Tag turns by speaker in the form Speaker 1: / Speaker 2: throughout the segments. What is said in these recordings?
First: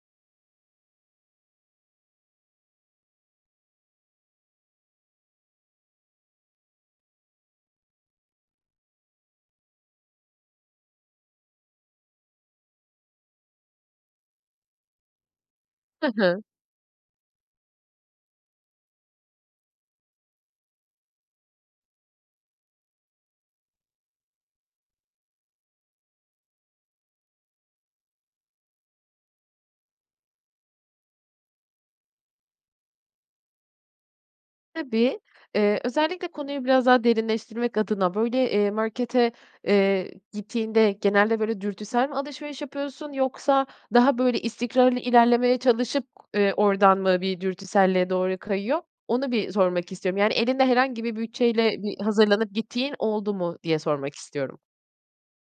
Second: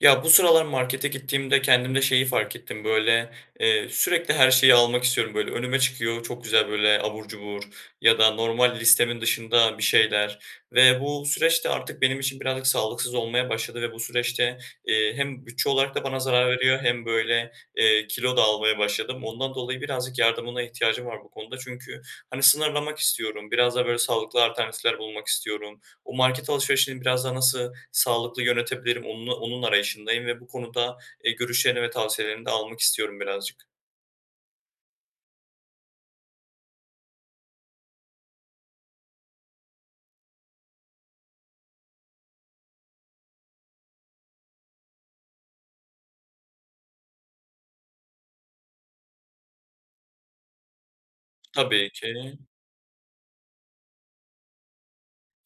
Speaker 1: Ya, bu sıralar markete gittiğimde kendimde şeyi fark ettim: Böyle, eee, sürekli her şeyi almak istiyorum, böyle, önüme çıkıyor, çok güzel, böyle, abur cubur ya da normal listemin dışında bir şeyler ve bu süreç de artık benim için birazcık sağlıksız olmaya başladı ve bu süreçte, eee, hem bütçe olarak da
Speaker 2: Hı
Speaker 1: bana
Speaker 2: hı.
Speaker 1: zarar veriyor hem, böyle, eee, kilo da almaya başladım. Ondan dolayı birazcık yardımına ihtiyacım var bu konuda çünkü, hani, sınırlamak istiyorum, biraz daha böyle, sağlıklı alternatifler bulmak istiyorum. O market alışverişini biraz daha nasıl sağlıklı yönetebilirim, onnu onun arayışındayım ve bu konuda, ııı, görüşlerini ve tavsiyelerini de almak istiyorum birazcık.
Speaker 2: Tabii. Iıı, özellikle konuyu biraz daha derinleştirmek adına, böyle, eee, markete, eee, gittiğinde genelde, böyle, dürtüsel mi alışveriş yapıyorsun, yoksa daha böyle, istikrarlı ilerlemeye çalışıp, ııı, oradan mı bir dürtüselliğe doğru kayıyor? Onu bir sormak istiyorum. Yani elinde herhangi bir bütçeyle
Speaker 1: Tabii
Speaker 2: bir
Speaker 1: ki.
Speaker 2: hazırlanıp gittiğin oldu mu diye sormak istiyorum.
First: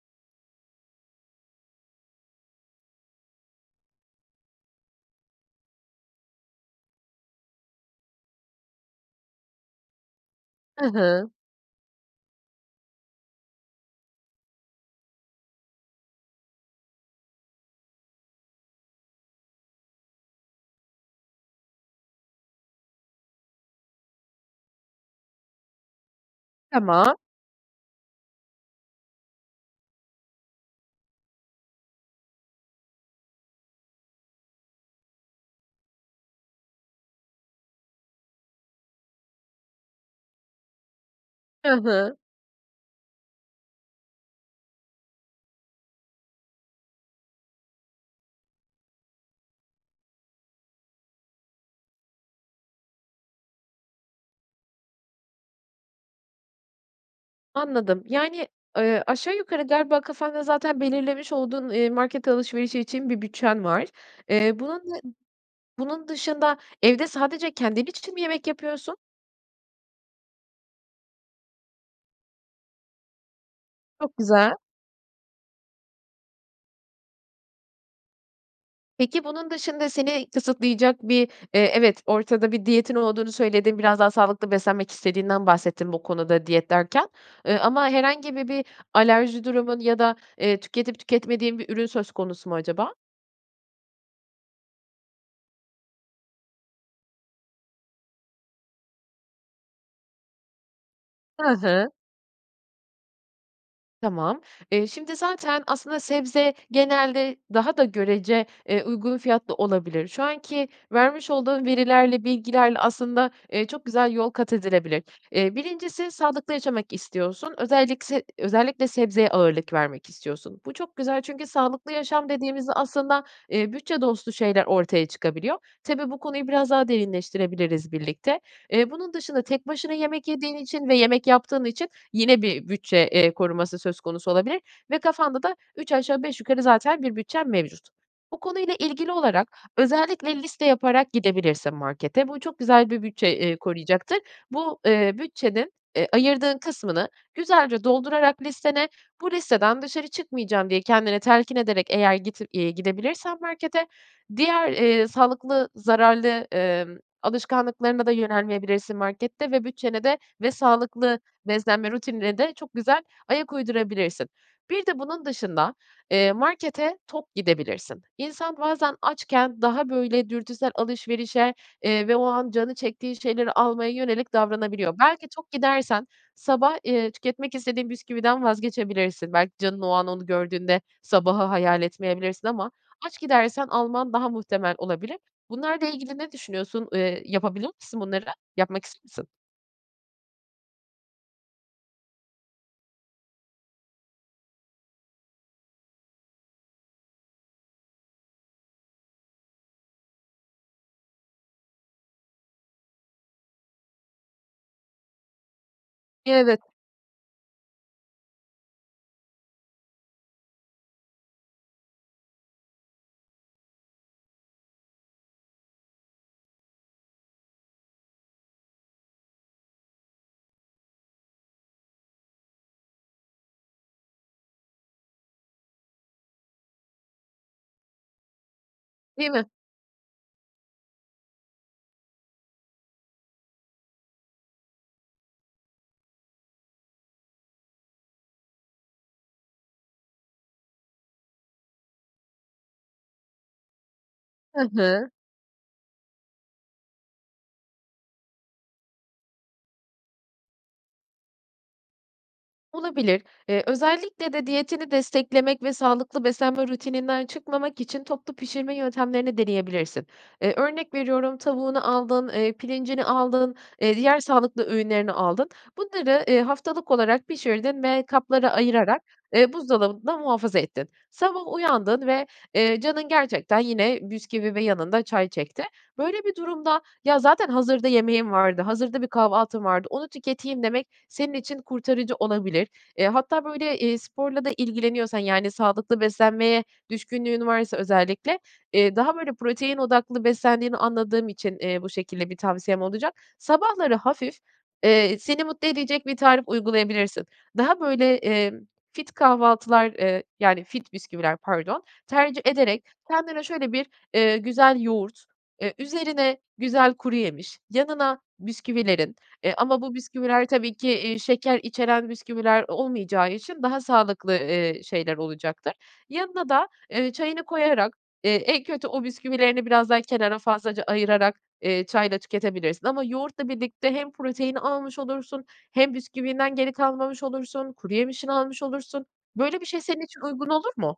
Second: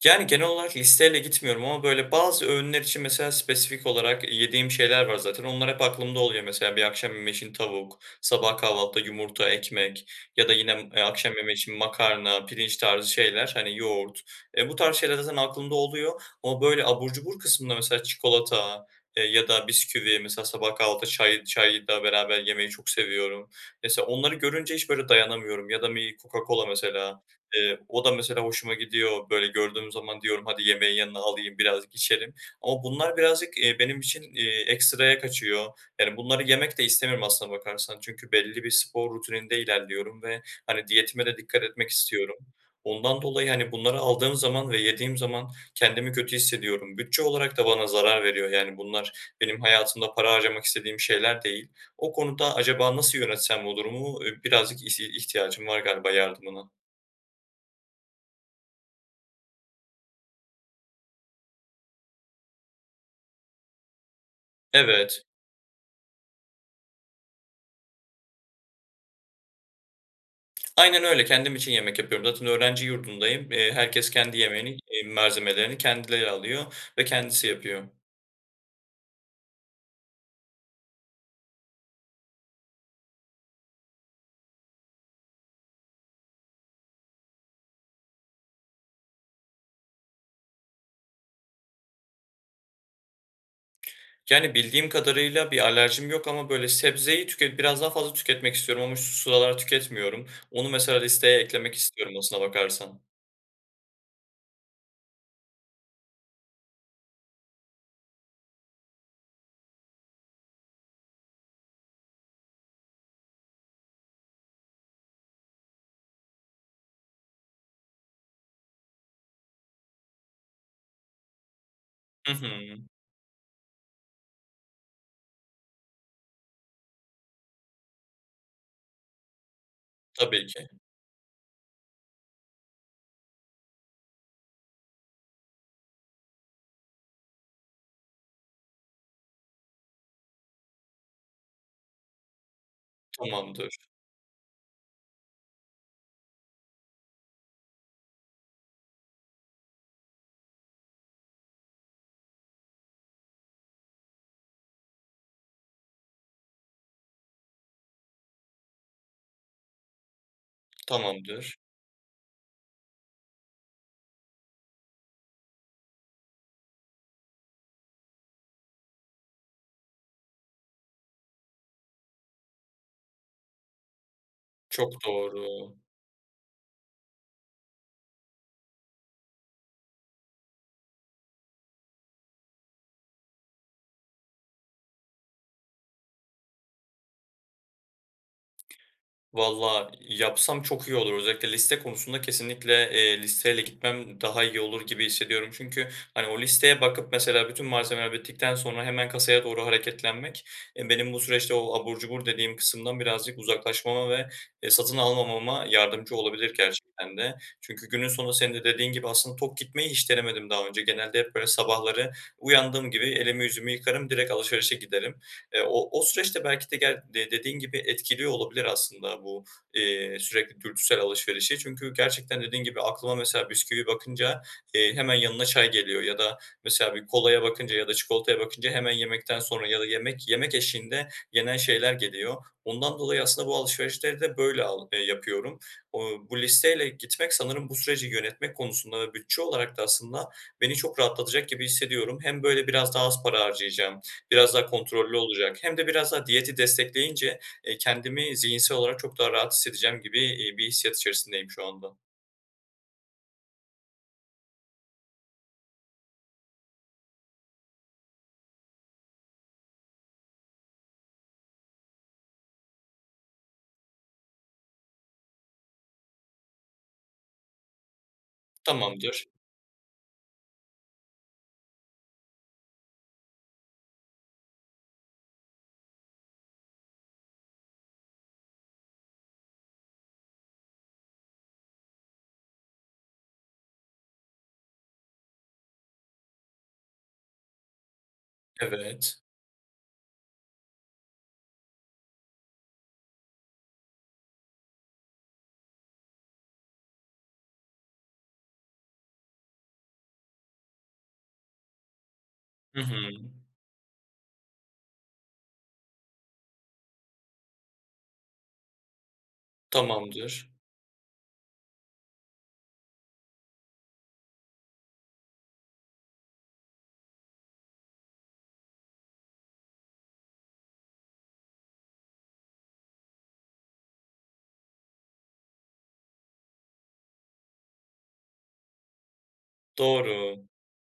Speaker 1: Yani, genel olarak listeyle gitmiyorum ama, böyle, bazı öğünler için mesela spesifik olarak yediğim şeyler var zaten. Onlar hep aklımda oluyor. Mesela bir akşam yemeği için tavuk, sabah kahvaltıda yumurta, ekmek ya da yine m
Speaker 2: Hı
Speaker 1: eee,
Speaker 2: hı.
Speaker 1: akşam yemeği için makarna, pirinç tarzı şeyler, hani, yoğurt, eee, bu tarz şeyler zaten aklımda oluyor ama, böyle, abur cubur kısmında mesela çikolata, eee, ya da bisküvi, mesela sabah kahvaltıda çay çay da beraber yemeyi çok seviyorum. Mesela onları görünce hiç, böyle, dayanamıyorum ya da bir Coca-Cola
Speaker 2: Tamam.
Speaker 1: mesela, eee, o da mesela hoşuma gidiyor. Böyle, gördüğüm zaman diyorum, "Hadi, yemeğin yanına alayım, biraz içerim." ama bunlar birazcık, eee, benim için, eee, ekstraya kaçıyor. Yani bunları yemek de istemiyorum aslına bakarsan. Çünkü belli bir spor rutininde ilerliyorum ve, hani, diyetime de dikkat
Speaker 2: Hı
Speaker 1: etmek
Speaker 2: hı.
Speaker 1: istiyorum. Ondan dolayı, hani, bunları aldığım zaman ve yediğim zaman kendimi kötü hissediyorum. Bütçe olarak da bana zarar veriyor. Yani bunlar benim hayatımda para harcamak istediğim şeyler değil. O konuda acaba nasıl yönetsem bu durum? I birazcık ihti ihtiyacım var galiba yardımına.
Speaker 2: Anladım. Yani, ııı, aşağı yukarı galiba kafanda zaten belirlemiş olduğun, eee, market alışverişi için bir bütçen var. Eee, bunun dı
Speaker 1: Evet.
Speaker 2: bunun dışında evde sadece kendin için mi yemek yapıyorsun?
Speaker 1: Aynen öyle, kendim için yemek yapıyorum. Zaten öğrenci yurdundayım, eee, herkes
Speaker 2: Çok
Speaker 1: kendi
Speaker 2: güzel.
Speaker 1: yemeğini, eee ,malzemelerini kendileri alıyor ve kendisi yapıyor.
Speaker 2: Peki, bunun dışında seni kısıtlayacak bir, eee, evet, ortada bir diyetin olduğunu söyledin, biraz daha sağlıklı beslenmek istediğinden bahsettin bu konuda, diyet derken, ııı, ama herhangi bir bir alerji durumun ya da, eee, tüketip tüketmediğin bir ürün söz konusu mu acaba?
Speaker 1: Yani, bildiğim kadarıyla, bir alerjim yok ama, böyle, sebzeyi tüket biraz daha fazla tüketmek istiyorum ama şu sıralar tüketmiyorum, onu mesela listeye
Speaker 2: Hı
Speaker 1: eklemek
Speaker 2: hı.
Speaker 1: istiyorum aslına bakarsan.
Speaker 2: Tamam. Eee, şimdi zaten aslında sebze genelde daha da görece, eee, uygun fiyatlı olabilir. Şu anki vermiş olduğun verilerle, bilgilerle aslında, eee, çok güzel yol kat edilebilir. Eee, 1'incisi sağlıklı yaşamak istiyorsun, özellik se özellikle sebzeye ağırlık vermek istiyorsun. Bu çok güzel çünkü sağlıklı yaşam
Speaker 1: Hı
Speaker 2: dediğimizde
Speaker 1: hı.
Speaker 2: aslında, eee, bütçe dostu şeyler ortaya çıkabiliyor. Tabii, bu konuyu biraz daha derinleştirebiliriz birlikte. Eee, bunun dışında tek başına yemek
Speaker 1: Tabii
Speaker 2: yediğin
Speaker 1: ki.
Speaker 2: için ve yemek yaptığın için yine bir bütçe, eee, koruması söz konusu olabilir ve kafanda da üç aşağı beş yukarı zaten bir bütçen mevcut. Bu konuyla ilgili olarak özellikle liste yaparak gidebilirsin markete. Bu çok güzel bir bütçe, eee,
Speaker 1: Tamamdır.
Speaker 2: koruyacaktır. Bu, eee, bütçenin, eee, ayırdığın kısmını güzelce doldurarak listene, "Bu listeden dışarı çıkmayacağım." diye kendini telkin ederek, eğer git iii, gidebilirsen markete, diğer, eee, sağlıklı, zararlı, ımm, alışkanlıklarına da yönelmeyebilirsin markette ve bütçene de, ve sağlıklı
Speaker 1: Tamamdır.
Speaker 2: beslenme rutinine de çok güzel ayak uydurabilirsin. Bir de bunun dışında, eee, markete tok gidebilirsin. İnsan bazen açken daha, böyle, dürtüsel alışverişe, eee, ve o an canı çektiği şeyleri almaya yönelik davranabiliyor.
Speaker 1: Çok
Speaker 2: Belki
Speaker 1: doğru.
Speaker 2: tok gidersen sabah, eee, tüketmek istediğin bisküviden vazgeçebilirsin. Belki canın o an onu gördüğünde sabahı hayal etmeyebilirsin ama aç gidersen alman daha muhtemel olabilir. Bunlarla ilgili ne düşünüyorsun? Eee, yapabilir misin bunları? Yapmak ister misin?
Speaker 1: Valla yapsam çok iyi olur. Özellikle liste konusunda kesinlikle, eee, listeyle gitmem daha iyi olur gibi hissediyorum. Çünkü, hani, o listeye bakıp, mesela, bütün malzemeler bittikten sonra hemen kasaya doğru hareketlenmek, eee, benim bu süreçte o abur cubur dediğim kısımdan birazcık uzaklaşmama ve, eee, satın almamama yardımcı
Speaker 2: Y
Speaker 1: olabilir
Speaker 2: evet.
Speaker 1: gerçekten de. Çünkü günün sonunda, senin de dediğin gibi, aslında tok gitmeyi hiç denemedim daha önce. Genelde hep, böyle, sabahları uyandığım gibi elimi yüzümü yıkarım, direkt alışverişe giderim. Eee, o o süreç de belki de, gel dediğin gibi, etkiliyor olabilir aslında bu, eee, sürekli dürtüsel alışverişi. Çünkü gerçekten, dediğin gibi, aklıma, mesela, bisküvi bakınca, eee, hemen yanına çay geliyor ya da, mesela, bir kolaya bakınca ya da çikolataya bakınca hemen
Speaker 2: Değil
Speaker 1: yemekten
Speaker 2: mi?
Speaker 1: sonra ya da yemek, yemek eşliğinde yenen şeyler geliyor. Ondan dolayı aslında bu alışverişleri de böyle al ııı, yapıyorum. Iıı, bu listeyle gitmek sanırım bu süreci yönetmek konusunda ve bütçe olarak da aslında beni çok rahatlatacak gibi hissediyorum. Hem böyle biraz daha az para harcayacağım, biraz daha
Speaker 2: Hı hı.
Speaker 1: kontrollü olacak hem de biraz daha diyeti destekleyince, eee, kendimi zihinsel olarak çok daha rahat hissedeceğim gibi, ııı, bir hissiyat içerisindeyim şu anda.
Speaker 2: Olabilir. Eee, özellikle de diyetini desteklemek ve sağlıklı beslenme rutininden çıkmamak için toplu pişirme yöntemlerini deneyebilirsin. Eee, örnek veriyorum, tavuğunu aldın, eee, pirincini aldın, eee, diğer sağlıklı öğünlerini aldın. Bunları, eee, haftalık olarak pişirdin ve kaplara ayırarak,
Speaker 1: Tamamdır.
Speaker 2: eee, buzdolabında muhafaza ettin. Sabah uyandın ve, eee, canın gerçekten yine bisküvi ve yanında çay çekti. Böyle bir durumda, "Ya, zaten hazırda yemeğim vardı, hazırda bir kahvaltım vardı, onu tüketeyim." demek senin için kurtarıcı olabilir. Eee, hatta, böyle, eee, sporla da ilgileniyorsan, yani, sağlıklı beslenmeye düşkünlüğün varsa özellikle, eee, daha,
Speaker 1: Evet.
Speaker 2: böyle, protein odaklı beslendiğini anladığım için, eee, bu şekilde bir tavsiyem olacak. Sabahları hafif, eee, seni mutlu edecek bir tarif uygulayabilirsin. Daha, böyle, emm, fit kahvaltılar, eee, yani, fit bisküviler, pardon, tercih
Speaker 1: Hı
Speaker 2: ederek
Speaker 1: hı.
Speaker 2: kendine şöyle bir, eee, güzel yoğurt, eee, üzerine güzel kuruyemiş, yanına bisküvilerin, eee, ama bu bisküviler
Speaker 1: Tamamdır.
Speaker 2: tabii ki, eee, şeker içeren bisküviler olmayacağı için daha sağlıklı, eee, şeyler olacaktır. Yanına da, eee, çayını koyarak, eee, en kötü o bisküvilerini biraz daha kenara fazlaca ayırarak, eee, çayla tüketebilirsin ama yoğurtla birlikte hem proteini almış olursun hem bisküvinden geri kalmamış olursun, kuruyemişini almış olursun. Böyle bir şey senin için
Speaker 1: Doğru.
Speaker 2: uygun olur mu?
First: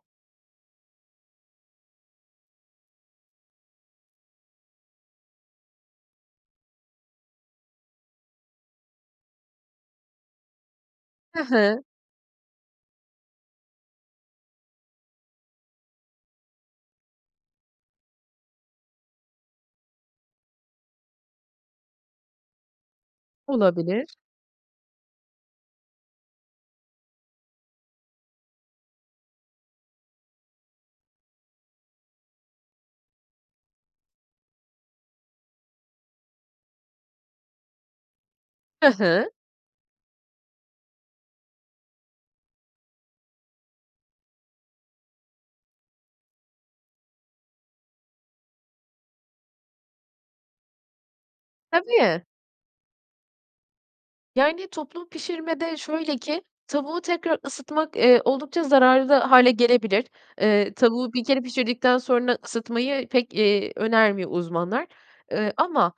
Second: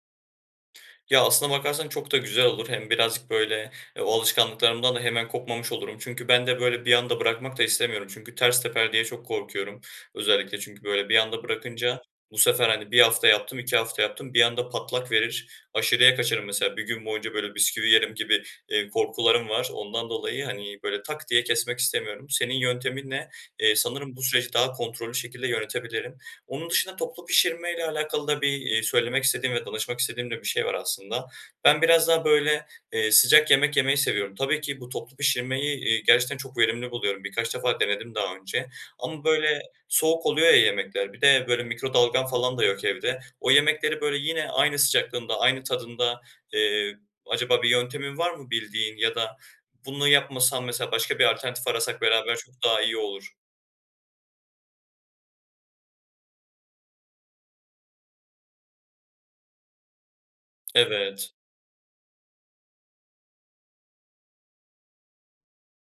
Speaker 1: Ya, aslına bakarsan çok da güzel olur, hem birazcık böyle, e, o alışkanlıklarımdan da hemen kopmamış olurum. Çünkü ben de böyle bir anda bırakmak da istemiyorum çünkü ters teper diye çok korkuyorum. Özellikle çünkü böyle bir
Speaker 2: Hı
Speaker 1: anda
Speaker 2: hı.
Speaker 1: bırakınca bu sefer, hani, 1 hafta yaptım, 2 hafta yaptım, bir anda patlak verir, aşırıya kaçarım mesela, 1 gün boyunca böyle bisküvi yerim gibi, eee, korkularım var. Ondan dolayı, hani, böyle, "tak" diye kesmek istemiyorum. Senin yönteminle, eee,
Speaker 2: Olabilir.
Speaker 1: sanırım bu süreci daha kontrollü şekilde yönetebilirim. Onun dışında toplu pişirmeyle alakalı da bir, eee, söylemek istediğim ve danışmak istediğim de bir şey var aslında. Ben biraz daha böyle, eee, sıcak yemek yemeyi seviyorum. Tabii ki bu toplu pişirmeyi, eee, gerçekten çok verimli buluyorum. Birkaç defa denedim daha önce
Speaker 2: Hı
Speaker 1: ama
Speaker 2: hı.
Speaker 1: böyle soğuk oluyor ya yemekler, bir de böyle mikrodalgam falan da yok evde, o yemekleri böyle yine aynı sıcaklığında, aynı tadında, eee, acaba bir yöntemin var mı bildiğin ya da bunu yapmasam, mesela, başka bir alternatif arasak
Speaker 2: Tabii.
Speaker 1: beraber çok daha iyi olur.
Speaker 2: Yani, toplu pişirmede şöyle ki; tavuğu tekrar ısıtmak, eee, oldukça zararlı hâle gelebilir. Eee, tavuğu 1
Speaker 1: Evet.
Speaker 2: kere pişirdikten sonra ısıtmayı pek, eee, önermiyor uzmanlar. Iıı, ama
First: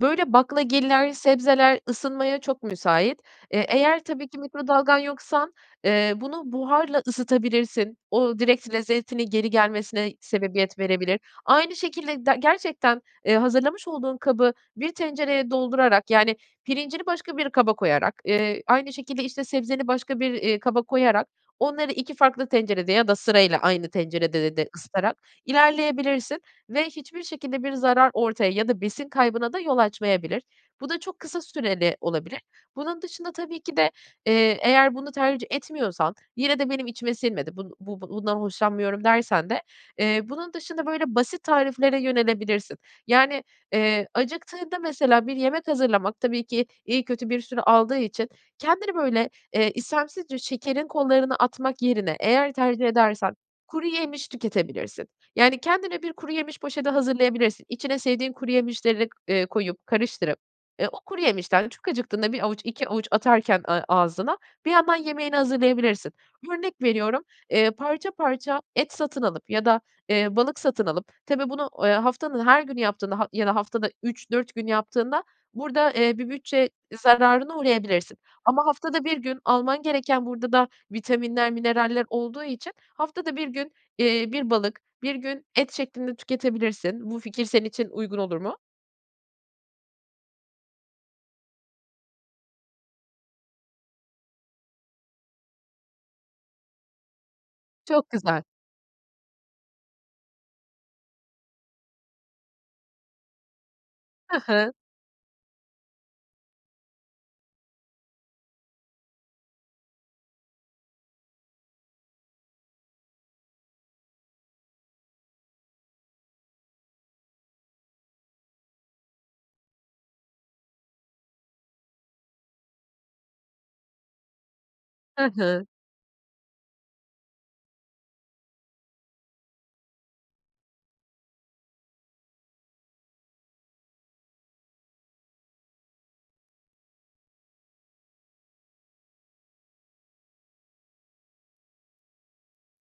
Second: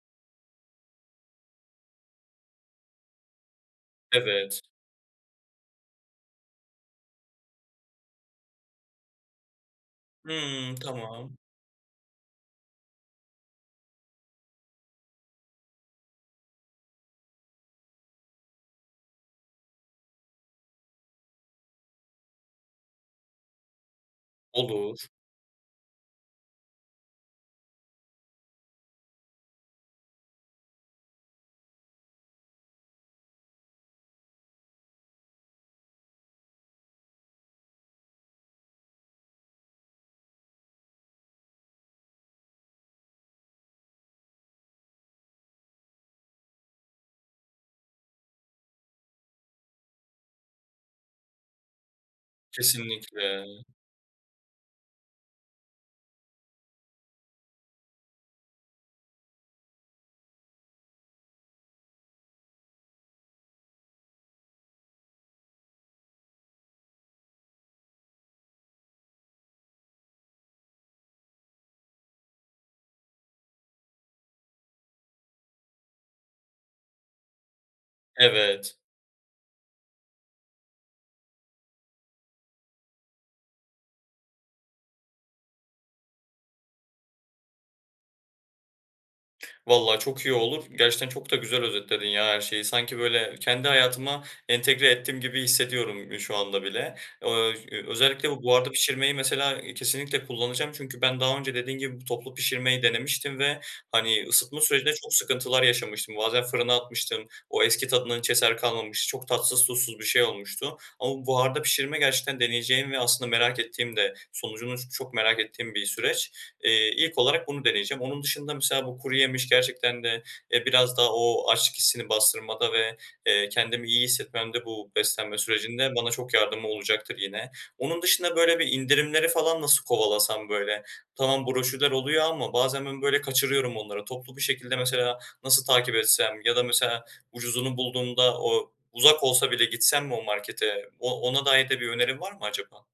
Speaker 2: böyle baklagiller, sebzeler ısınmaya çok müsait. Eee, eğer tabii ki
Speaker 1: Evet.
Speaker 2: mikrodalgan yoksan, eee, bunu buharla ısıtabilirsin. O, direkt lezzetini geri gelmesine
Speaker 1: Hımm,
Speaker 2: sebebiyet verebilir.
Speaker 1: tamam.
Speaker 2: Aynı şekilde de gerçekten, eee, hazırlamış olduğun kabı bir tencereye doldurarak, yani, pirincini başka bir kaba koyarak, eee, aynı şekilde, işte, sebzeni başka bir, iii, kaba koyarak onları 2 farklı tencerede ya da sırayla aynı tencerede de
Speaker 1: Olur.
Speaker 2: ısıtarak ilerleyebilirsin ve hiçbir şekilde bir zarar ortaya ya da besin kaybına da yol açmayabilir. Bu da çok kısa süreli olabilir. Bunun dışında tabii ki de, eee, eğer bunu tercih etmiyorsan, "Yine de benim içime sinmedi, bun bu bundan hoşlanmıyorum" dersen de, eee, bunun dışında böyle basit tariflere yönelebilirsin; yani, eee, acıktığında mesela bir yemek hazırlamak tabii ki iyi kötü bir süre aldığı için kendini böyle, eee, istemsizce şekerin kollarına atmak yerine, eğer tercih edersen,
Speaker 1: Kesinlikle.
Speaker 2: kuruyemiş tüketebilirsin. Yani, kendine bir kuruyemiş poşeti hazırlayabilirsin. İçine sevdiğin kuruyemişleri, eee, koyup, karıştırıp, eee, o kuruyemişten çok acıktığında 1 avuç, 2 avuç atarken ağ ağzına, bir yandan yemeğini hazırlayabilirsin. Örnek veriyorum, eee, parça parça et satın alıp ya da, eee, balık satın alıp, tabii bunu, eee, haftanın her günü yaptığında ha ya da haftada 3-4 gün yaptığında burada, eee, bir bütçe zararına uğrayabilirsin ama
Speaker 1: Evet.
Speaker 2: haftada 1 gün, alman gereken burada da vitaminler, mineraller olduğu için haftada 1 gün, eee, bir balık, 1 gün et şeklinde tüketebilirsin. Bu fikir senin için uygun olur mu?
Speaker 1: Valla çok iyi olur. Gerçekten çok da güzel özetledin ya her şeyi. Sanki, böyle, kendi hayatıma entegre ettim gibi hissediyorum, eee, şu anda bile. Ööö, ş eee,
Speaker 2: Çok
Speaker 1: özellikle
Speaker 2: güzel.
Speaker 1: bu buharda pişirmeyi mesela, eee, kesinlikle kullanacağım çünkü ben daha önce dediğin gibi, bu toplu pişirmeyi denemiştim ve, hani,
Speaker 2: Hı
Speaker 1: ısıtma
Speaker 2: hı.
Speaker 1: sürecinde çok sıkıntılar yaşamıştım. Bazen fırına atmıştım, o eski tadından hiç eser kalmamıştı, çok tatsız tuzsuz bir şey olmuştu. Ama buharda pişirme gerçekten deneyeceğim ve aslında merak ettiğim de sonucunu ç çok merak ettiğim bir süreç. Eee, ilk olarak bunu deneyeceğim. Onun dışında mesela bu kuruyemiş gerçekten de, eee, biraz daha o açlık hissini bastırmada ve, eee, kendimi iyi hissetmemde bu
Speaker 2: Hı
Speaker 1: beslenme
Speaker 2: hı.
Speaker 1: sürecinde bana çok yardımı olacaktır yine. Onun dışında, böyle, bir indirimleri falan nasıl kovalasam, böyle? Tamam, broşürler oluyor ama bazen ben, böyle, kaçırıyorum onları. Toplu bir şekilde mesela nasıl takip etsem ya da mesela ucuzunu bulduğumda o uzak olsa bile gitsem mi o markete? O ona dair de bir önerin var mı acaba?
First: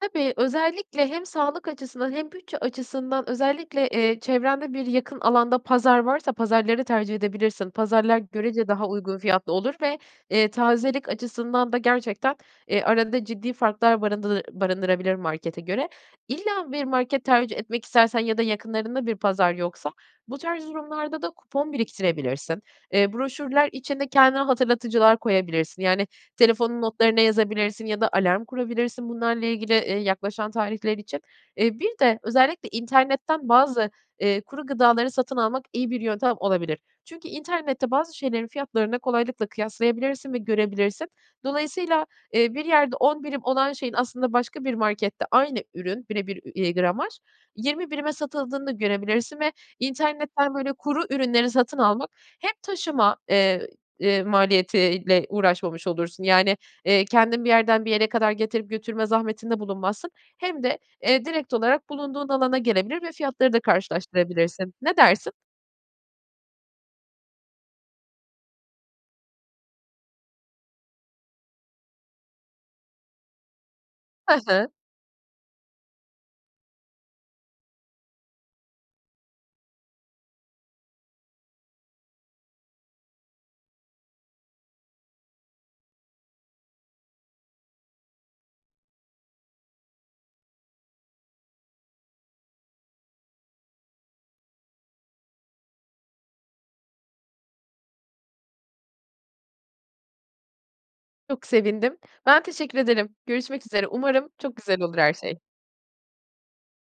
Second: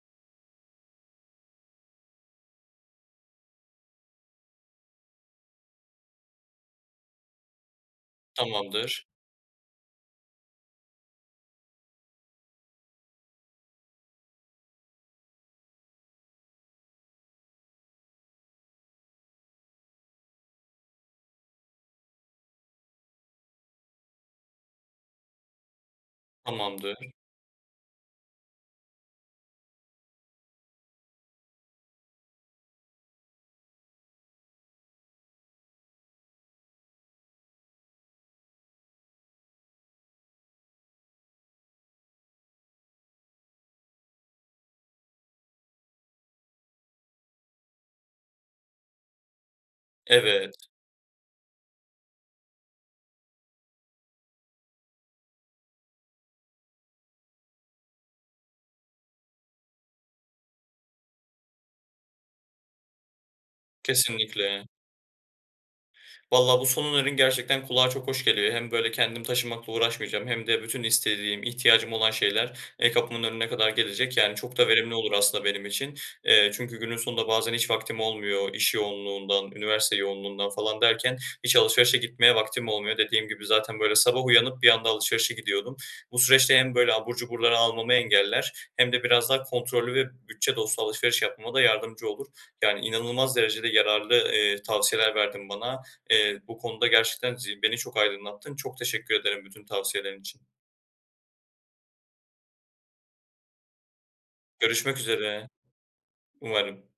Speaker 2: Tabii, özellikle hem sağlık açısından hem bütçe açısından özellikle, eee, çevrende yakın bir alanda pazar varsa pazarları tercih edebilirsin. Pazarlar görece daha
Speaker 1: Tamamdır.
Speaker 2: uygun fiyatlı olur ve, eee, tazelik açısından da gerçekten, eee, arada ciddi farklar barındır barındırabilir markete göre. İlla bir market tercih etmek istersen ya da yakınlarında bir pazar yoksa bu tarz durumlarda da kupon biriktirebilirsin. Eee, broşürler içinde kendine hatırlatıcılar koyabilirsin yani telefonun
Speaker 1: Tamamdır.
Speaker 2: notlarına yazabilirsin ya da alarm kurabilirsin bunlarla ilgili, eee, yaklaşan tarihler için. Eee, bir de özellikle internetten bazı, eee, kuru gıdaları satın almak iyi bir yöntem olabilir. Çünkü internette bazı şeylerin fiyatlarını kolaylıkla kıyaslayabilirsin ve görebilirsin. Dolayısıyla, eee, bir yerde 10 birim olan şeyin aslında başka bir markette aynı ürün bire bir ü iii, gramaj, 20 birime satıldığını da görebilirsin ve
Speaker 1: Evet.
Speaker 2: internetten böyle kuru ürünleri satın almak; hem taşıma, eee, eee, maliyetiyle uğraşmamış olursun yani eee, kendin bir yerden bir yere kadar getirip götürme zahmetinde bulunmazsın hem de, eee, direkt olarak bulunduğun alana gelebilir ve fiyatları da
Speaker 1: Kesinlikle.
Speaker 2: karşılaştırabilirsin. Ne dersin?
Speaker 1: Valla bu son önerin gerçekten kulağa çok hoş geliyor. Hem, böyle, kendim taşımakla uğraşmayacağım hem de bütün istediğim, ihtiyacım olan şeyler, eee, kapımın önüne kadar gelecek
Speaker 2: Hı
Speaker 1: yani çok
Speaker 2: hı.
Speaker 1: da verimli olur aslında benim için. Eee, çünkü günün sonunda bazen hiç vaktim olmuyor iş yoğunluğundan, üniversite yoğunluğundan falan derken hiç alışverişe gitmeye vaktim olmuyor. Dediğim gibi, zaten, böyle, sabah uyanıp bir anda alışverişe gidiyordum. Bu süreçte hem böyle abur cuburları almamı engeller hem de biraz daha kontrollü ve bütçe dostu alışveriş yapmama da yardımcı olur. Yani, inanılmaz derecede yararlı, eee, tavsiyeler verdin bana. Eee, bu konuda gerçekten zi beni çok aydınlattın. Çok teşekkür ederim bütün tavsiyelerin için.
Speaker 2: Çok sevindim. Ben teşekkür ederim. Görüşmek üzere. Umarım çok güzel olur
Speaker 1: Görüşmek
Speaker 2: her şey.
Speaker 1: üzere. Umarım.